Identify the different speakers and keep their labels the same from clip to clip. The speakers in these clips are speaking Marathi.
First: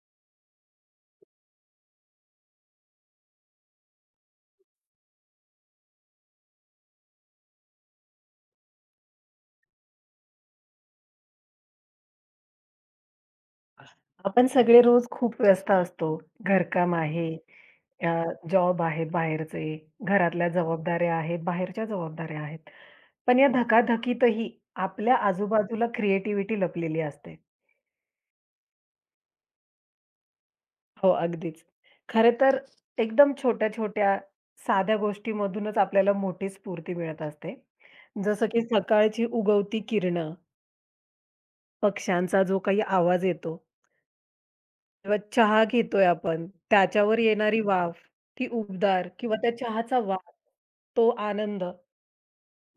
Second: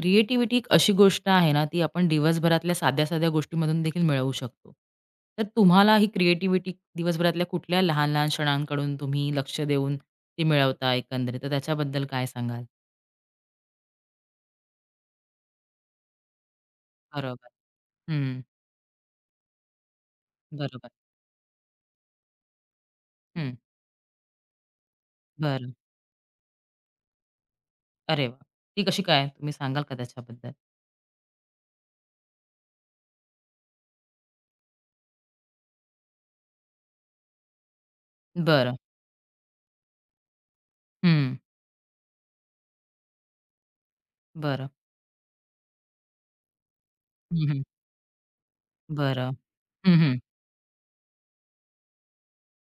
Speaker 1: क्रिएटिव्हिटी एक अशी गोष्ट आहे ना, ती आपण दिवसभरातल्या साध्या-साध्या गोष्टीमधून देखील मिळवू शकतो. तर तुम्हाला ही क्रिएटिव्हिटी दिवसभरातल्या कुठल्या लहान-लहान क्षणांकडून तुम्ही लक्ष देऊन ती मिळवता एकंदरीत, तर त्याच्याबद्दल काय सांगाल?
Speaker 2: आपण सगळे रोज खूप व्यस्त असतो. घरकाम आहे,
Speaker 1: बरोबर.
Speaker 2: अ,
Speaker 1: हं.
Speaker 2: जॉब आहे बाहेरचे, घरातल्या
Speaker 1: बरोबर.
Speaker 2: जबाबदाऱ्या आहेत, बाहेरच्या जबाबदाऱ्या आहेत. पण या
Speaker 1: हं.
Speaker 2: धकाधकीतही आपल्या
Speaker 1: बरं.
Speaker 2: आजूबाजूला क्रिएटिव्हिटी लपलेली असते.
Speaker 1: अरे वाह! ती कशी काय? तुम्ही सांगाल का त्याच्याबद्दल?
Speaker 2: हो, अगदीच. खरं तर एकदम छोट्या-छोट्या साध्या गोष्टीमधूनच आपल्याला मोठी स्फूर्ती मिळत असते. जसं की
Speaker 1: बरं.
Speaker 2: सकाळची उगवती किरणं,
Speaker 1: हं.
Speaker 2: पक्ष्यांचा जो काही आवाज येतो
Speaker 1: बरं.
Speaker 2: किंवा चहा घेतोय आपण, त्याच्यावर येणारी
Speaker 1: हं,
Speaker 2: वाफ, ती उबदार
Speaker 1: बरं.
Speaker 2: किंवा त्या चहाचा
Speaker 1: हं,
Speaker 2: वास, तो आनंद,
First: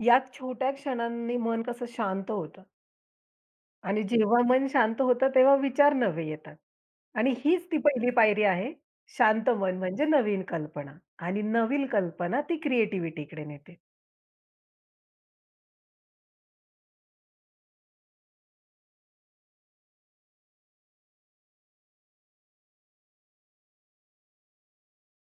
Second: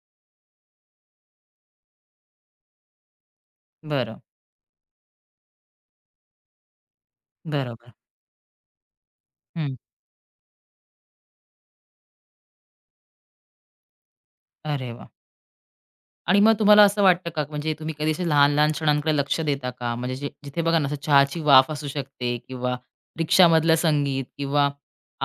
Speaker 2: याच छोट्या क्षणांनी मन कसं शांत होतं आणि
Speaker 1: बरं.
Speaker 2: जेव्हा मन शांत होतं तेव्हा विचार नवे येतात आणि हीच ती
Speaker 1: बरोबर.
Speaker 2: पहिली पायरी आहे. शांत
Speaker 1: हं.
Speaker 2: मन म्हणजे नवीन कल्पना आणि नवीन कल्पना ती क्रिएटिव्हिटीकडे नेते.
Speaker 1: अरे वाह! आणि मग तुम्हाला असं वाटतं का, म्हणजे तुम्ही कधी असे लहान-लहान क्षणांकडे लक्ष देता का? म्हणजे जे जिथे बघा ना, असं चहाची वाफ असू शकते किंवा रिक्षामधलं संगीत किंवा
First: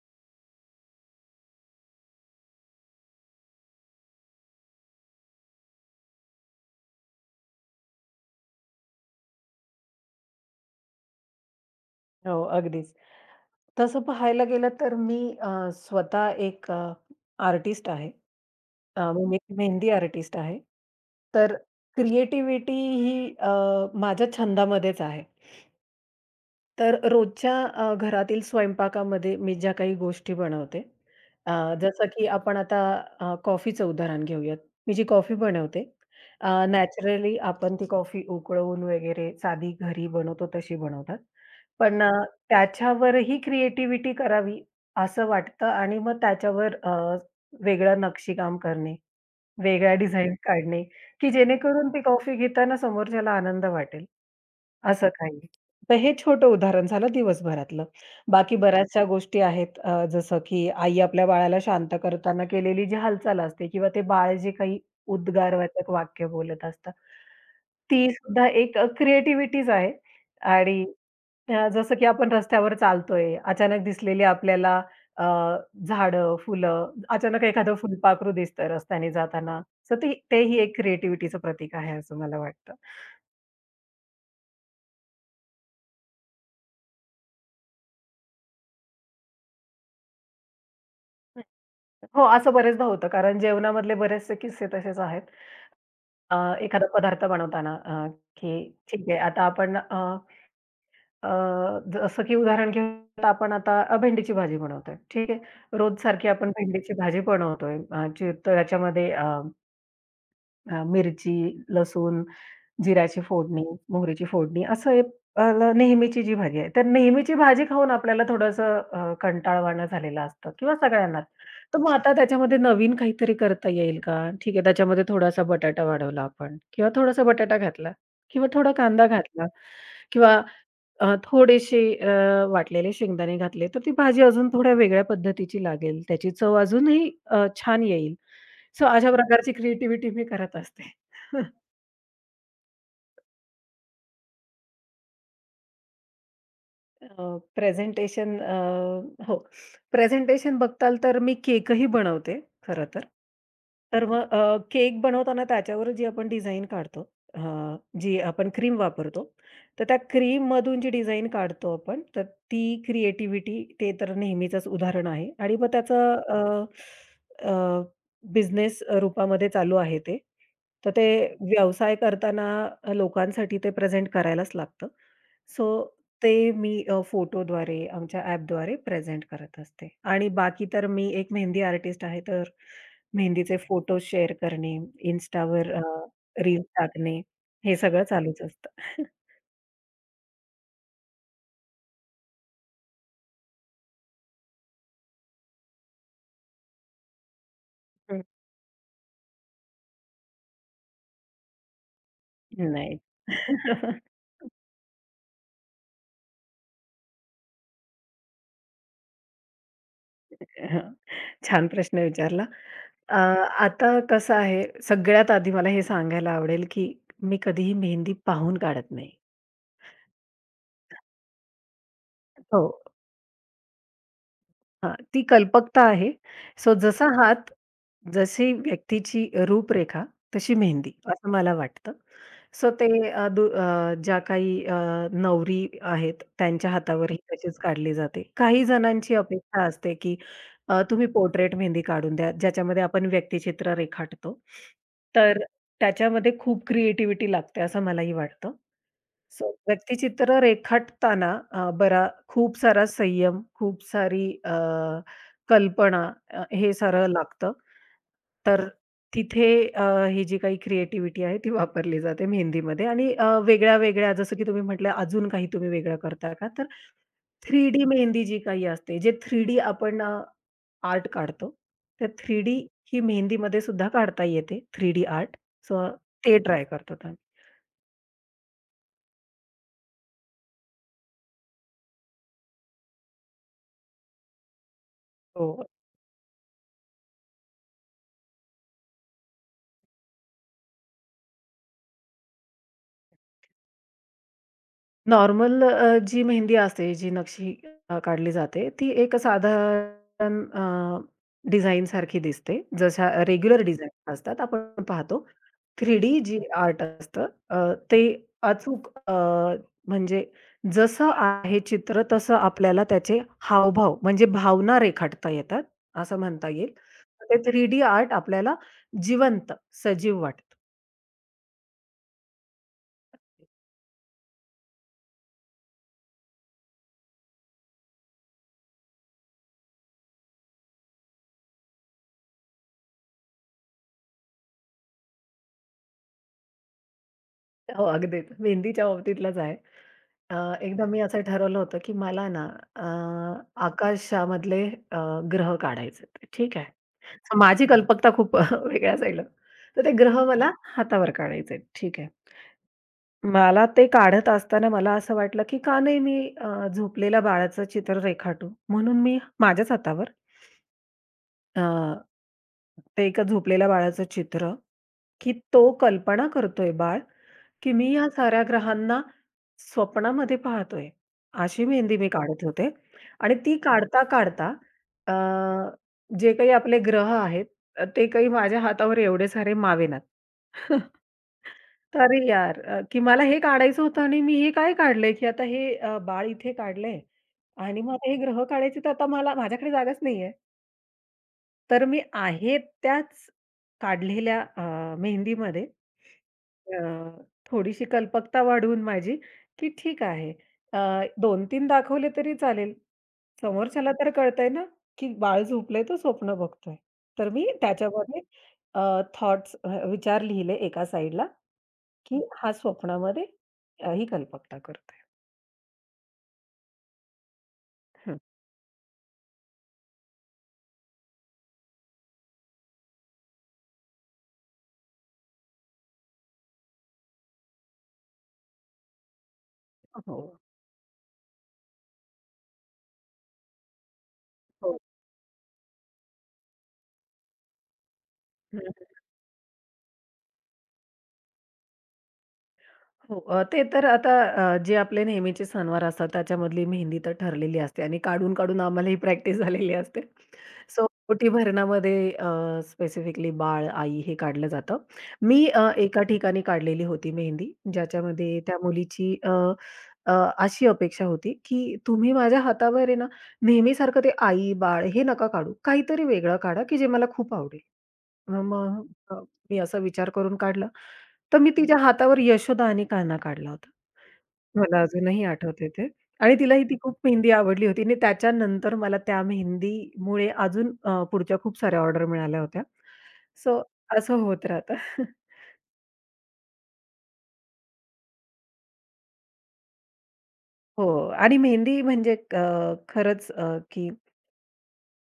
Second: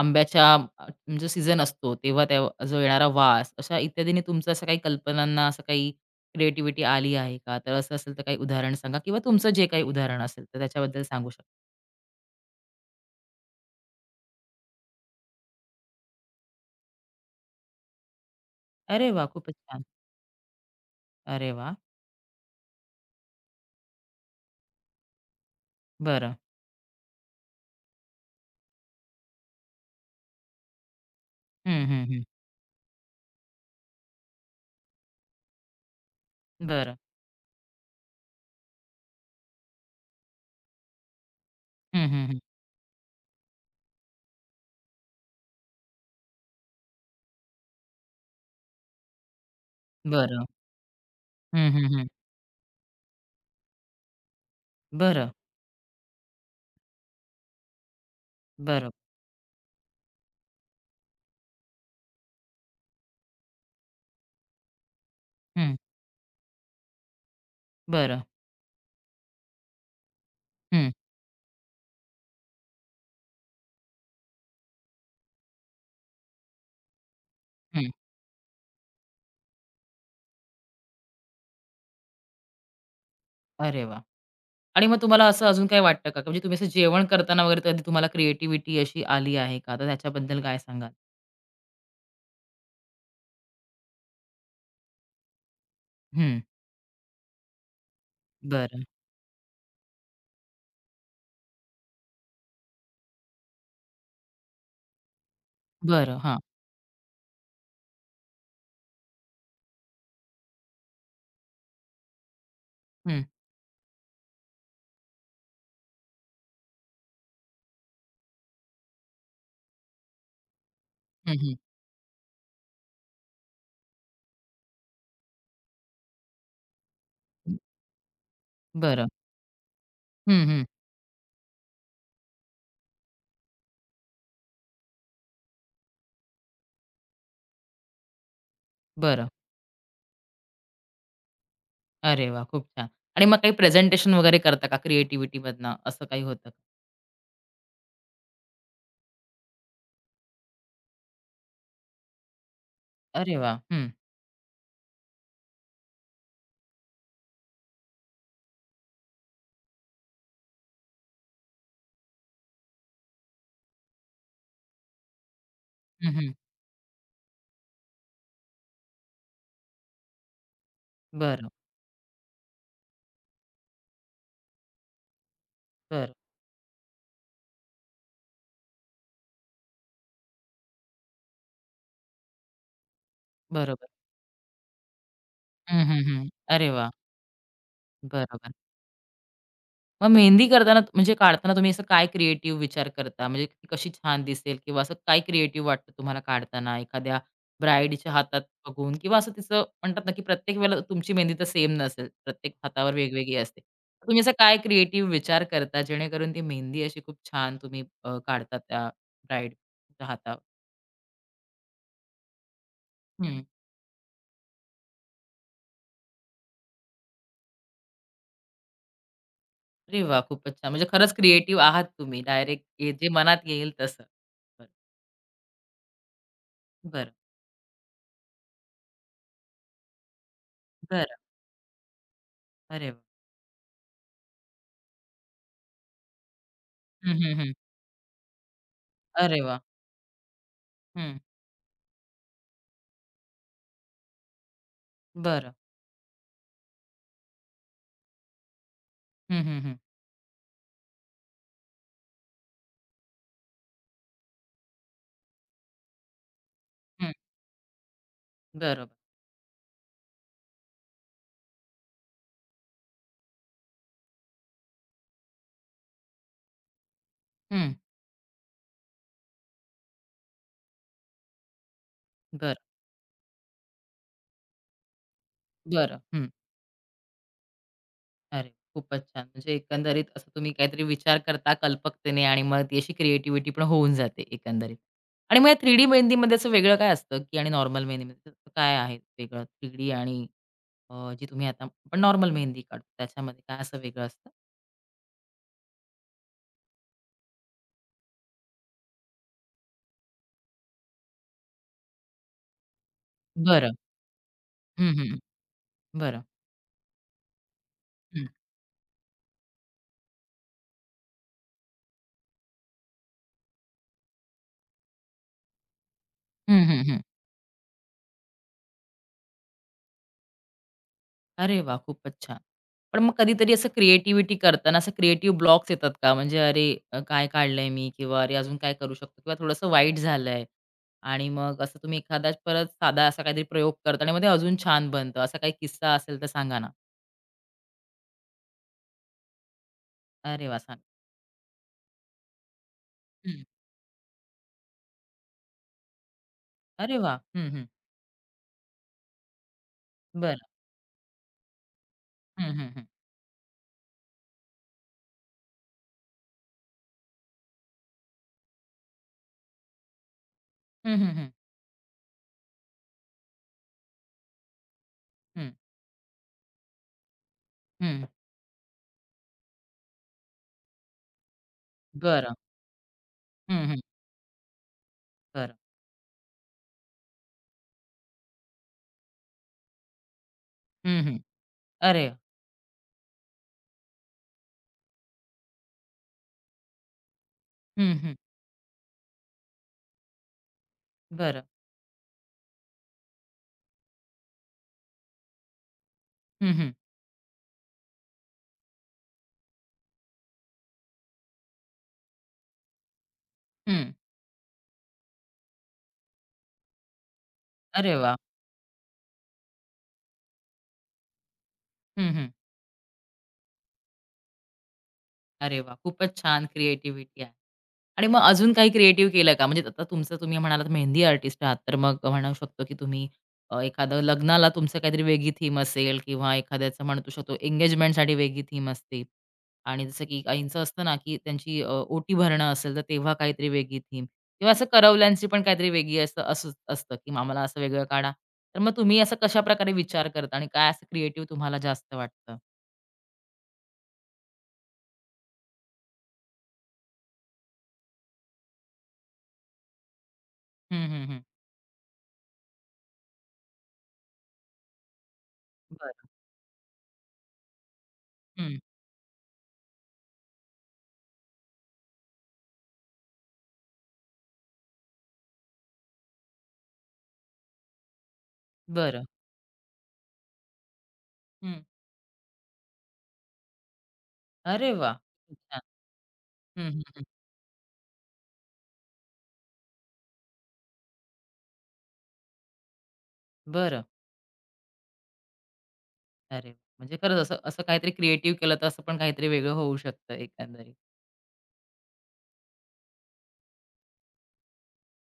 Speaker 1: आंब्याच्या जो सीझन असतो, तेव्हा त्या जो येणारा वास, अशा इत्यादीने तुमचं असं काही कल्पनांना असं काही क्रिएटिव्हिटी आली आहे का? तर असं असेल तर काही उदाहरण सांगा किंवा तुमचं जे काही उदाहरण असेल, तर त्याच्याबद्दल सांगू शकता.
Speaker 2: हो, अगदीच. तसं पाहायला गेलं तर मी स्वतः एक आर्टिस्ट आहे.
Speaker 1: अरे वाह!
Speaker 2: मी एक
Speaker 1: खूपच छान.
Speaker 2: मेहंदी आर्टिस्ट आहे.
Speaker 1: अरे
Speaker 2: तर
Speaker 1: वाह!
Speaker 2: क्रिएटिव्हिटी ही माझ्या छंदामध्येच आहे.
Speaker 1: बरं.
Speaker 2: तर रोजच्या घरातील स्वयंपाकामध्ये मी ज्या काही गोष्टी बनवते, अ,
Speaker 1: हं, हं,
Speaker 2: जसं
Speaker 1: हं.
Speaker 2: की आपण आता कॉफीचं उदाहरण घेऊयात. मी जी कॉफी बनवते,
Speaker 1: बरं.
Speaker 2: नॅचरली आपण ती कॉफी उकळवून वगैरे साधी घरी बनवतो तशी बनवतात. पण
Speaker 1: हं, हं, हं.
Speaker 2: त्याच्यावरही क्रिएटिव्हिटी करावी असं वाटतं आणि मग त्याच्यावर वेगळं नक्षीकाम करणे, वेगळ्या डिझाईन
Speaker 1: बरं.
Speaker 2: काढणे, की
Speaker 1: हं,
Speaker 2: जेणेकरून
Speaker 1: हं,
Speaker 2: ती
Speaker 1: हं.
Speaker 2: कॉफी घेताना समोरच्याला आनंद वाटेल. असं
Speaker 1: बरं,
Speaker 2: काही. तर हे छोटं उदाहरण झालं दिवसभरातलं. बाकी
Speaker 1: बरं.
Speaker 2: बऱ्याचशा गोष्टी आहेत जसं की आई आपल्या बाळाला शांत करताना केलेली जी हालचाल असते किंवा ते बाळ जे काही
Speaker 1: हं.
Speaker 2: उद्गारवाचक वाक्य बोलत असतं, ती
Speaker 1: बरं.
Speaker 2: सुद्धा एक आहे आणि
Speaker 1: हं,
Speaker 2: जसं की आपण रस्त्यावर चालतोय, अचानक दिसलेली आपल्याला अ, झाडं, फुलं, अचानक एखादं
Speaker 1: हं.
Speaker 2: फुलपाखरू दिसतं रस्त्याने जाताना. तर ते तेही एक क्रिएटिव्हिटीचं प्रतीक आहे असं मला वाटतं.
Speaker 1: अरे वाह! आणि मग तुम्हाला असं अजून काही वाटतं का? म्हणजे तुम्ही असं जेवण करताना वगैरे कधी तुम्हाला क्रिएटिव्हिटी अशी आली आहे का? तर त्याच्याबद्दल काय सांगाल?
Speaker 2: हो, असं बरेचदा होतं. कारण जेवणामधले बरेचसे किस्से तसेच आहेत.
Speaker 1: हं.
Speaker 2: एखादा पदार्थ बनवताना की
Speaker 1: बरं.
Speaker 2: ठीक आहे आता आपण अ, अ, जसं की उदाहरण घेऊन आपण आता भेंडीची भाजी बनवतोय. ठीक आहे. रोज
Speaker 1: बरं.
Speaker 2: सारखी
Speaker 1: हां.
Speaker 2: आपण भेंडीची भाजी बनवतोय. ची तर त्याच्यामध्ये अ, अ, मिरची, लसूण जिऱ्याची
Speaker 1: हं.
Speaker 2: फोडणी, मोहरीची फोडणी असं एक अ, नेहमीची जी भाजी आहे. तर नेहमीची भाजी खाऊन आपल्याला थोडंसं कंटाळवाणं झालेलं असतं किंवा सगळ्यांनाच.
Speaker 1: हं, हं.
Speaker 2: तर मग आता त्याच्यामध्ये नवीन काहीतरी करता येईल का? ठीक आहे, त्याच्यामध्ये थोडासा बटाटा वाढवला आपण किंवा थोडासा बटाटा घातला किंवा थोडा कांदा
Speaker 1: बरं.
Speaker 2: घातला किंवा
Speaker 1: हं, हं.
Speaker 2: थोडेसे वाटलेले शेंगदाणे घातले, तर ती भाजी अजून थोड्या वेगळ्या पद्धतीची लागेल. त्याची चव अजूनही छान येईल. सो अशा
Speaker 1: बरं.
Speaker 2: प्रकारची क्रिएटिव्हिटी मी करत असते.
Speaker 1: अरे वाह! खूप छान. आणि मग काही प्रेझेंटेशन वगैरे करता का क्रिएटिव्हिटीमधनं असं काही होतं का?
Speaker 2: अ, प्रेझेंटेशन हो. प्रेझेंटेशन बघताल तर मी केकही बनवते खरं तर.
Speaker 1: अरे वाह! हं.
Speaker 2: तर मग केक बनवताना त्याच्यावर जी आपण डिझाइन काढतो, अ, जी आपण क्रीम वापरतो, तर त्या क्रीममधून जी डिझाइन काढतो आपण, तर ती क्रिएटिव्हिटी ते तर नेहमीचंच उदाहरण आहे आणि मग
Speaker 1: हं,
Speaker 2: त्याचं
Speaker 1: हं.
Speaker 2: बिझनेस रूपामध्ये चालू आहे ते. तर ते
Speaker 1: बरं,
Speaker 2: व्यवसाय करताना लोकांसाठी ते प्रेझेंट करायलाच लागतं. सो
Speaker 1: बरं.
Speaker 2: ते मी फोटोद्वारे आमच्या ॲपद्वारे प्रेझेंट करत असते आणि बाकी तर मी एक मेहंदी आर्टिस्ट आहे, तर मेहंदीचे
Speaker 1: बरोबर.
Speaker 2: फोटो शेअर करणे, Instaवर
Speaker 1: हं, हं, हं.
Speaker 2: रील्स
Speaker 1: अरे वाह!
Speaker 2: टाकणे, हे सगळं चालूच
Speaker 1: बरोबर.
Speaker 2: असतं.
Speaker 1: मग मेहंदी करताना म्हणजे काढताना तुम्ही असं काय क्रिएटिव्ह विचार करता? म्हणजे ती कशी छान दिसेल किंवा असं काय क्रिएटिव्ह वाटतं तुम्हाला काढताना एखाद्या ब्राईडच्या
Speaker 2: हं.
Speaker 1: हातात बघून किंवा असं तिचं म्हणतात ना, की प्रत्येक वेळेला तुमची मेहंदी तर सेम नसेल. प्रत्येक हातावर
Speaker 2: नाही.
Speaker 1: वेगवेगळी असते. तर तुम्ही असं काय क्रिएटिव्ह विचार करता जेणेकरून ती मेहंदी अशी खूप छान तुम्ही काढता त्या ब्राईडच्या हातावर?
Speaker 2: छान प्रश्न विचारला. अ,
Speaker 1: हं.
Speaker 2: आता कसं आहे, सगळ्यात आधी मला हे सांगायला आवडेल, की मी कधीही मेहंदी पाहून काढत नाही.
Speaker 1: अरे वाह! खूपच छान. म्हणजे खरंच क्रिएटिव्ह आहात तुम्ही.
Speaker 2: हो.
Speaker 1: डायरेक्ट जे मनात येईल तसं. बरं,
Speaker 2: हां, ती कल्पकता आहे. सो जसा
Speaker 1: बरं.
Speaker 2: हात, जशी व्यक्तीची रूपरेखा, तशी मेहंदी
Speaker 1: बरं.
Speaker 2: असं मला वाटतं. सो ते
Speaker 1: अरे वाह!
Speaker 2: ज्या काही नवरी आहेत, त्यांच्या
Speaker 1: हं,
Speaker 2: हातावर
Speaker 1: हं, हं.
Speaker 2: तशीच काढली जाते. काही जणांची
Speaker 1: अरे वाह!
Speaker 2: अपेक्षा असते, की तुम्ही
Speaker 1: हं.
Speaker 2: पोर्ट्रेट मेहंदी काढून द्या, ज्याच्यामध्ये आपण व्यक्तिचित्र रेखाटतो. तर
Speaker 1: बरं.
Speaker 2: त्याच्यामध्ये खूप क्रिएटिव्हिटी लागते असं मलाही वाटतं.
Speaker 1: हं,
Speaker 2: सो
Speaker 1: हं, हं.
Speaker 2: व्यक्तिचित्र रेखाटताना बरा खूप सारा संयम, खूप सारी कल्पना हे सारं
Speaker 1: हं.
Speaker 2: लागतं. तर
Speaker 1: बरोबर.
Speaker 2: तिथे ही जी काही क्रिएटिव्हिटी आहे ती वापरली जाते मेहंदीमध्ये आणि वेगळ्या-वेगळ्या जसं की तुम्ही म्हटलं अजून काही तुम्ही वेगळं करता का? थ्री
Speaker 1: हं.
Speaker 2: डी मेहंदी जी काही असते, जे थ्री डी आपण आर्ट काढतो. तर थ्री
Speaker 1: बरं,
Speaker 2: डी ही मेहंदीमध्ये सुद्धा काढता येते, थ्री डी आर्ट. सो
Speaker 1: बरं. हं.
Speaker 2: ते ट्राय करतात आम्ही.
Speaker 1: अरे, खूपच छान. म्हणजे एकंदरीत असं तुम्ही काहीतरी विचार करता कल्पकतेने आणि मग ती अशी क्रिएटिव्हिटी पण होऊन जाते एकंदरीत. आणि मग या
Speaker 2: हो.
Speaker 1: 3D मेहंदीमध्ये असं वेगळं काय असतं, की आणि नॉर्मल मेहंदीमध्ये असं काय आहे वेगळं 3D आणि जी तुम्ही आता आपण नॉर्मल मेहंदी काढतो त्याच्यामध्ये काय असं वेगळं असतं?
Speaker 2: नॉर्मल जी मेहंदी असते, जी नक्षी काढली जाते, ती एक साधारण डिझाईन सारखी दिसते. जशा रेग्युलर
Speaker 1: बरं.
Speaker 2: डिझाईन असतात, आपण
Speaker 1: हं, हं.
Speaker 2: पाहतो. 3D
Speaker 1: बरं.
Speaker 2: जी आर्ट असतं, ते
Speaker 1: हं.
Speaker 2: अचूक म्हणजे जसं आहे चित्र, तसं आपल्याला त्याचे हावभाव म्हणजे भावना रेखाटता येतात, असं म्हणता
Speaker 1: हं,
Speaker 2: येईल.
Speaker 1: हं,
Speaker 2: ते 3D आर्ट आपल्याला जिवंत, सजीव वाटतं.
Speaker 1: अरे वाह! खूपच छान. पण मग कधीतरी असं क्रिएटिव्हिटी करताना असं क्रिएटिव्ह ब्लॉक्स येतात का? म्हणजे अरे काय काढलंय मी? किंवा अरे अजून काय करू शकतो? किंवा थोडंसं वाईट झालंय आणि मग असं तुम्ही एखादा परत साधा असा काहीतरी प्रयोग करता आणि मग ते अजून छान बनतं. असा काही किस्सा असेल तर सांगा ना?
Speaker 2: हो, अगदीच. मेहंदीच्या बाबतीतलाच आहे. अ,
Speaker 1: अरे वाह! सांग
Speaker 2: एकदा मी असं ठरवलं होतं, की मला ना अ,
Speaker 1: हं.
Speaker 2: आकाशामधले अ, ग्रह काढायचे आहेत. ठीक आहे.
Speaker 1: अरे वाह!
Speaker 2: तर
Speaker 1: हं, हं.
Speaker 2: माझी कल्पकता खूप वेगळ्या साईडला. तर ते ग्रह
Speaker 1: बरं.
Speaker 2: मला हातावर काढायचे आहेत. ठीक आहे.
Speaker 1: हं, हं, हं.
Speaker 2: मला ते काढत असताना मला असं वाटलं, की का नाही मी झोपलेल्या बाळाचं चित्र रेखाटू? म्हणून मी माझ्याच हातावर
Speaker 1: हं, हं, हं.
Speaker 2: ते एका झोपलेल्या बाळाचं चित्र, की
Speaker 1: हं,
Speaker 2: तो कल्पना करतोय बाळ, की मी या साऱ्या ग्रहांना स्वप्नामध्ये पाहतोय. अशी मेहंदी मी
Speaker 1: बरं.
Speaker 2: काढत होते आणि ती
Speaker 1: हं, हं.
Speaker 2: काढता अ,
Speaker 1: बरं.
Speaker 2: जे काही आपले ग्रह आहेत, ते काही माझ्या हातावर एवढे सारे मावेनात.
Speaker 1: हं, हं.
Speaker 2: तर
Speaker 1: अरे
Speaker 2: अरे यार, की मला हे काढायचं होतं आणि मी हे काय काढलंय, की आता हे बाळ इथे काढलंय आणि मग
Speaker 1: हं,
Speaker 2: आता
Speaker 1: हं.
Speaker 2: हे ग्रह काढायचे तर आता मला माझ्याकडे जागाच नाहीये.
Speaker 1: बरं.
Speaker 2: तर मी आहे त्याच काढलेल्या मेहंदीमध्ये
Speaker 1: हं, हं.
Speaker 2: अ, थोडीशी कल्पकता वाढवून माझी, की ठीक आहे अ, 2-3 दाखवले तरी चालेल.
Speaker 1: हं.
Speaker 2: समोरच्याला तर कळतंय ना, की बाळ झोपलंय तो स्वप्न बघतोय. तर मी
Speaker 1: अरे वाह!
Speaker 2: त्याच्यामध्ये थॉट्स विचार लिहिले एका साइडला,
Speaker 1: हं,
Speaker 2: की
Speaker 1: हं.
Speaker 2: हा स्वप्नामध्ये ही कल्पकता करतोय.
Speaker 1: अरे वाह! खूपच छान क्रिएटिव्हिटी आहे. आणि
Speaker 2: हं.
Speaker 1: मग अजून काही क्रिएटिव्ह केलं का? म्हणजे आता तुमचं तुम्ही म्हणालात मेहंदी आर्टिस्ट आहात, तर मग म्हणू शकतो की तुम्ही एखादं लग्नाला तुमचं काहीतरी वेगळी थीम असेल किंवा एखाद्याचं म्हणू शकतो एंगेजमेंटसाठी वेगळी थीम असते. आणि जसं
Speaker 2: हो,
Speaker 1: की काहींचं असतं ना, की त्यांची ओटी भरणं असेल, तर तेव्हा काहीतरी वेगळी थीम किंवा असं
Speaker 2: हो.
Speaker 1: करवल्यांची पण काहीतरी वेगळी असं असं असतं, की आम्हाला असं वेगळं काढा. तर मग तुम्ही असं कशाप्रकारे विचार करता आणि काय असं क्रिएटिव्ह तुम्हाला जास्त वाटतं?
Speaker 2: हो. ते तर आता जे आपले नेहमीचे सणवार असतात त्याच्यामधली मेहंदी तर ठरलेली असते आणि काढून-काढून आम्हाला ही प्रॅक्टिस झालेली असते. सो
Speaker 1: हं, हं, हं.
Speaker 2: ओटीभरणामध्ये स्पेसिफिकली बाळ, आई हे काढलं जातं. मी एका
Speaker 1: बरं.
Speaker 2: ठिकाणी काढलेली होती मेहंदी, ज्याच्यामध्ये
Speaker 1: हं.
Speaker 2: त्या मुलीची अ, अ, अशी अपेक्षा होती, की तुम्ही माझ्या हातावर आहे ना, नेहमीसारखं ते आई, बाळ हे नका काढू. काहीतरी वेगळं काढा, की जे मला खूप आवडेल. मग
Speaker 1: बरं.
Speaker 2: अ, मी असा विचार करून काढला. तर मी
Speaker 1: हं.
Speaker 2: तिच्या हातावर यशोदा आणि कान्हा काढला होता.
Speaker 1: अरे
Speaker 2: मला
Speaker 1: वाह!
Speaker 2: अजूनही
Speaker 1: खूप छान.
Speaker 2: आठवतंय ते आणि तिलाही
Speaker 1: हं,
Speaker 2: ती
Speaker 1: हं,
Speaker 2: खूप
Speaker 1: हं.
Speaker 2: मेहंदी आवडली होती आणि त्याच्यानंतर मला त्या मेहंदीमुळे अजून पुढच्या खूप साऱ्या ऑर्डर मिळाल्या होत्या. सो
Speaker 1: बरं.
Speaker 2: असं होत राहतं.
Speaker 1: अरे वाह! म्हणजे खरंच असं असं काहीतरी क्रिएटिव्ह केलं तर असं पण काहीतरी वेगळं होऊ शकतं एकंदरीत.
Speaker 2: हो आणि मेहंदी म्हणजे खरंच की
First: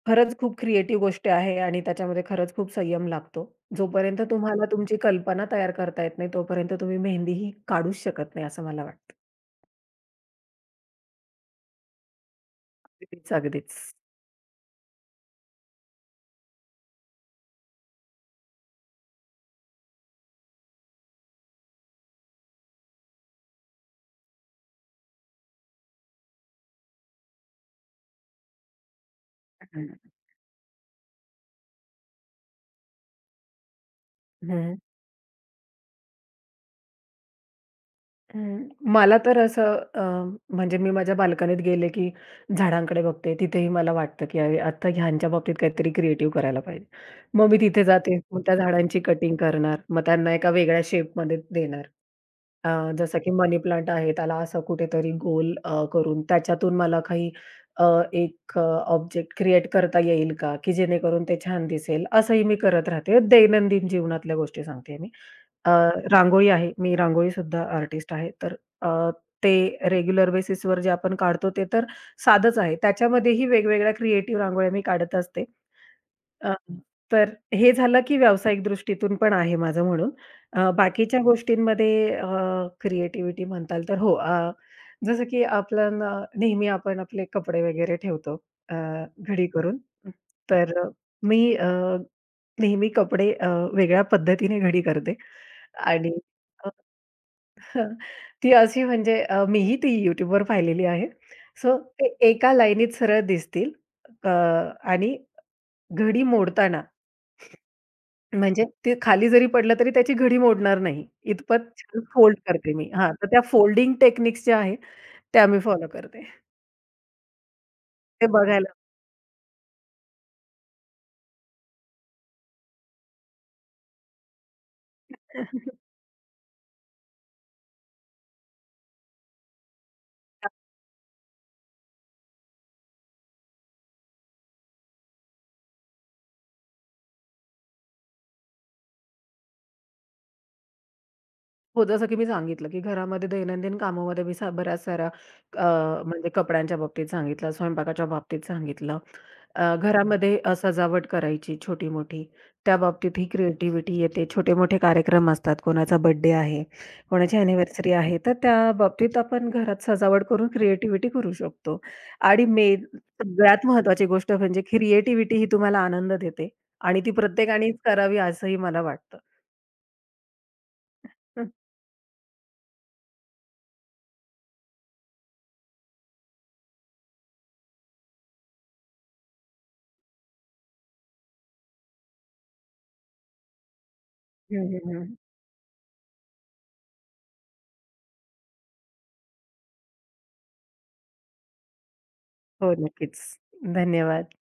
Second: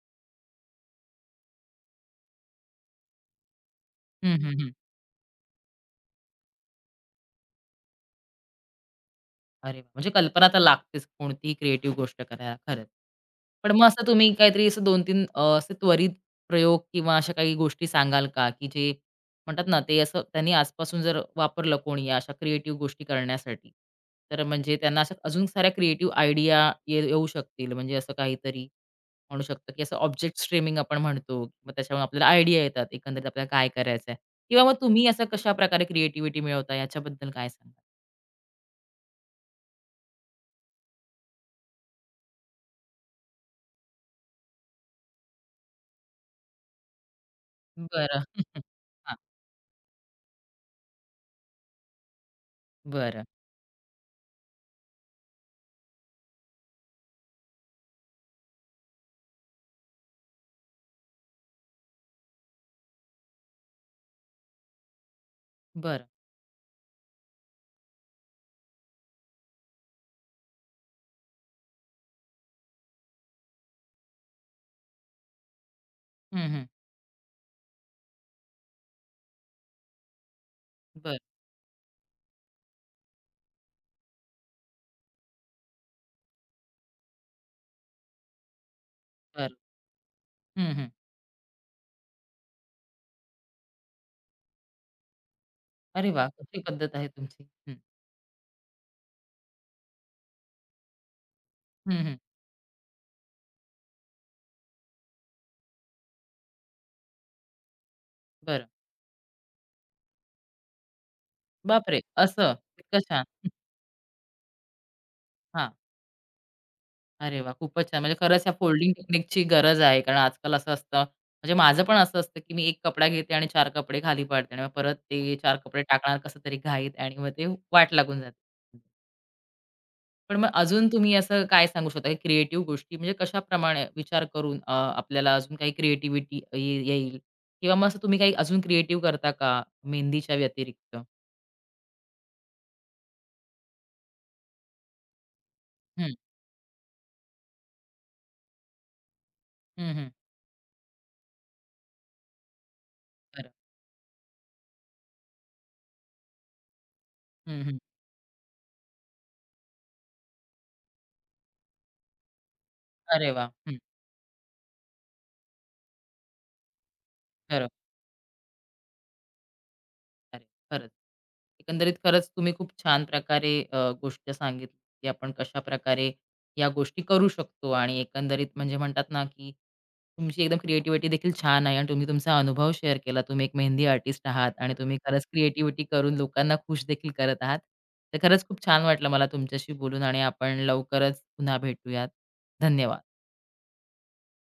Speaker 2: खरंच खूप क्रिएटिव्ह गोष्ट आहे आणि त्याच्यामध्ये खरंच खूप संयम लागतो. जोपर्यंत
Speaker 1: हं,
Speaker 2: तुम्हाला
Speaker 1: हं,
Speaker 2: तुमची कल्पना तयार करता येत नाही, तोपर्यंत तुम्ही मेहंदीही काढूच शकत नाही, असं मला वाटतं.
Speaker 1: अरे वा, म्हणजे कल्पना तर लागतेच कोणतीही क्रिएटिव्ह गोष्ट करायला खरंच.
Speaker 2: अगदीच,
Speaker 1: पण
Speaker 2: अगदीच.
Speaker 1: मग असं तुम्ही काहीतरी असं 2 तीन असे त्वरित प्रयोग किंवा अशा काही गोष्टी सांगाल का, की जे म्हणतात ना, ते असं त्यांनी आजपासून जर वापरलं कोणी या अशा क्रिएटिव्ह गोष्टी करण्यासाठी, तर म्हणजे त्यांना अशा अजून साऱ्या क्रिएटिव्ह आयडिया ये येऊ शकतील. म्हणजे असं काहीतरी म्हणू शकतो, की
Speaker 2: हं,
Speaker 1: असं ऑब्जेक्ट स्ट्रीमिंग आपण म्हणतो. मग त्याच्यावरून आपल्याला आयडिया येतात एकंदरीत आपल्याला काय करायचंय किंवा मग
Speaker 2: हं,
Speaker 1: तुम्ही असं कशाप्रकारे क्रिएटिव्हिटी मिळवता याच्याबद्दल काय सांगाल?
Speaker 2: हं. मला तर असं अ, म्हणजे मी माझ्या बाल्कनीत गेले, की झाडांकडे बघते. तिथेही मला वाटतं, की अरे, आता ह्यांच्या बाबतीत काहीतरी क्रिएटिव्ह करायला पाहिजे. मग मी तिथे जाते.
Speaker 1: बरं.
Speaker 2: मग त्या झाडांची कटिंग करणार. मग त्यांना एका वेगळ्या शेपमध्ये देणार. जसं
Speaker 1: बरं,
Speaker 2: की मनी प्लांट आहे, त्याला असं कुठेतरी गोल करून त्याच्यातून मला काही अ, एक अ, ऑब्जेक्ट क्रिएट करता येईल का, की जेणेकरून ते छान दिसेल? असंही मी करत राहते. दैनंदिन जीवनातल्या गोष्टी सांगते मी. अ,
Speaker 1: बरं.
Speaker 2: रांगोळी आहे. मी रांगोळीसुद्धा आर्टिस्ट आहे. तर अ, ते रेग्युलर बेसिसवर जे आपण काढतो ते तर साधंच आहे. त्याच्यामध्येही वेगवेगळ्या क्रिएटिव्ह रांगोळ्या मी काढत असते.
Speaker 1: हं,
Speaker 2: अ,
Speaker 1: हं.
Speaker 2: तर हे झालं की व्यावसायिक दृष्टीतून पण आहे माझं म्हणून.
Speaker 1: बरं,
Speaker 2: बाकीच्या गोष्टींमध्ये क्रिएटिव्हिटी म्हणताल तर हो, जसं की नेहमी आपण आपले कपडे वगैरे ठेवतो अ, घडी
Speaker 1: बरं.
Speaker 2: करून.
Speaker 1: हं,
Speaker 2: तर
Speaker 1: हं.
Speaker 2: मी नेहमी कपडे वेगळ्या पद्धतीने घडी करते
Speaker 1: अरे
Speaker 2: आणि
Speaker 1: वाह! कशी
Speaker 2: अ,
Speaker 1: पद्धत आहे तुमची. हं,
Speaker 2: हं, ती अशी म्हणजे मीही ती YouTubeवर पाहिलेली आहे. सो
Speaker 1: हं,
Speaker 2: ते
Speaker 1: हं.
Speaker 2: एका लाईनीत सरळ दिसतील अ, आणि घडी मोडताना म्हणजे
Speaker 1: बरं.
Speaker 2: ते खाली जरी पडलं तरी त्याची घडी मोडणार नाही. इतपत
Speaker 1: बापरे!
Speaker 2: छान फोल्ड
Speaker 1: असं
Speaker 2: करते मी.
Speaker 1: इतकं
Speaker 2: हां,
Speaker 1: छान.
Speaker 2: तर त्या
Speaker 1: हं,
Speaker 2: फोल्डिंग टेक्निक्स ज्या आहेत, त्या मी
Speaker 1: हां.
Speaker 2: फॉलो करते.
Speaker 1: अरे वाह! खूपच छान. म्हणजे
Speaker 2: ते
Speaker 1: खरंच या
Speaker 2: बघायला
Speaker 1: फोल्डिंग टेक्निकची गरज आहे. कारण आजकाल असं असतं म्हणजे माझं पण असं असतं, की मी एक कपडा घेते आणि चार कपडे खाली पाडते आणि मग परत ते 4 कपडे टाकणार कसं तरी घाईत आणि मग ते वाट लागून जाते. पण मग अजून तुम्ही असं काय सांगू शकता, क्रिएटिव्ह गोष्टी म्हणजे कशाप्रमाणे विचार करून आपल्याला अजून काही क्रिएटिव्हिटी येईल? किंवा मग असं तुम्ही काही अजून क्रिएटिव्ह करता का मेहंदीच्या व्यतिरिक्त?
Speaker 2: हो, जसं की मी सांगितलं, की घरामध्ये दैनंदिन कामामध्ये मी सा बऱ्याच साऱ्या
Speaker 1: हं.
Speaker 2: म्हणजे कपड्यांच्या बाबतीत सांगितलं, स्वयंपाकाच्या बाबतीत सांगितलं.
Speaker 1: हं, हं.
Speaker 2: घरामध्ये सजावट करायची छोटी-मोठी, त्या बाबतीत ही
Speaker 1: बरं.
Speaker 2: क्रिएटिव्हिटी येते. छोटे-मोठे कार्यक्रम असतात, कोणाचा बर्थडे आहे, कोणाची
Speaker 1: हं, हं.
Speaker 2: अॅनिव्हर्सरी आहे, तर त्या बाबतीत आपण घरात सजावट करून क्रिएटिव्हिटी करू शकतो. आणि मेन
Speaker 1: अरे वाह!
Speaker 2: सगळ्यात
Speaker 1: हं.
Speaker 2: महत्त्वाची गोष्ट म्हणजे क्रिएटिव्हिटी ही तुम्हाला आनंद देते आणि ती
Speaker 1: बरोबर.
Speaker 2: प्रत्येकानेच करावी असंही मला वाटतं.
Speaker 1: अरे, खरंच.
Speaker 2: हं.
Speaker 1: एकंदरीत खरंच तुम्ही खूप छान प्रकारे गोष्ट सांगितली, की आपण कशाप्रकारे या गोष्टी करू शकतो आणि एकंदरीत म्हणजे म्हणतात ना, की तुमची एकदम क्रिएटिव्हिटी देखील छान आहे आणि तुम्ही तुमचा अनुभव शेअर केला. तुम्ही एक मेहंदी आर्टिस्ट आहात आणि
Speaker 2: हं,
Speaker 1: तुम्ही
Speaker 2: हं,
Speaker 1: खरंच क्रिएटिव्हिटी करून लोकांना खुश देखील करत आहात. तर खरंच खूप छान वाटलं मला तुमच्याशी बोलून आणि आपण लवकरच पुन्हा भेटूयात.
Speaker 2: हो, नक्कीच.
Speaker 1: धन्यवाद.
Speaker 2: धन्यवाद.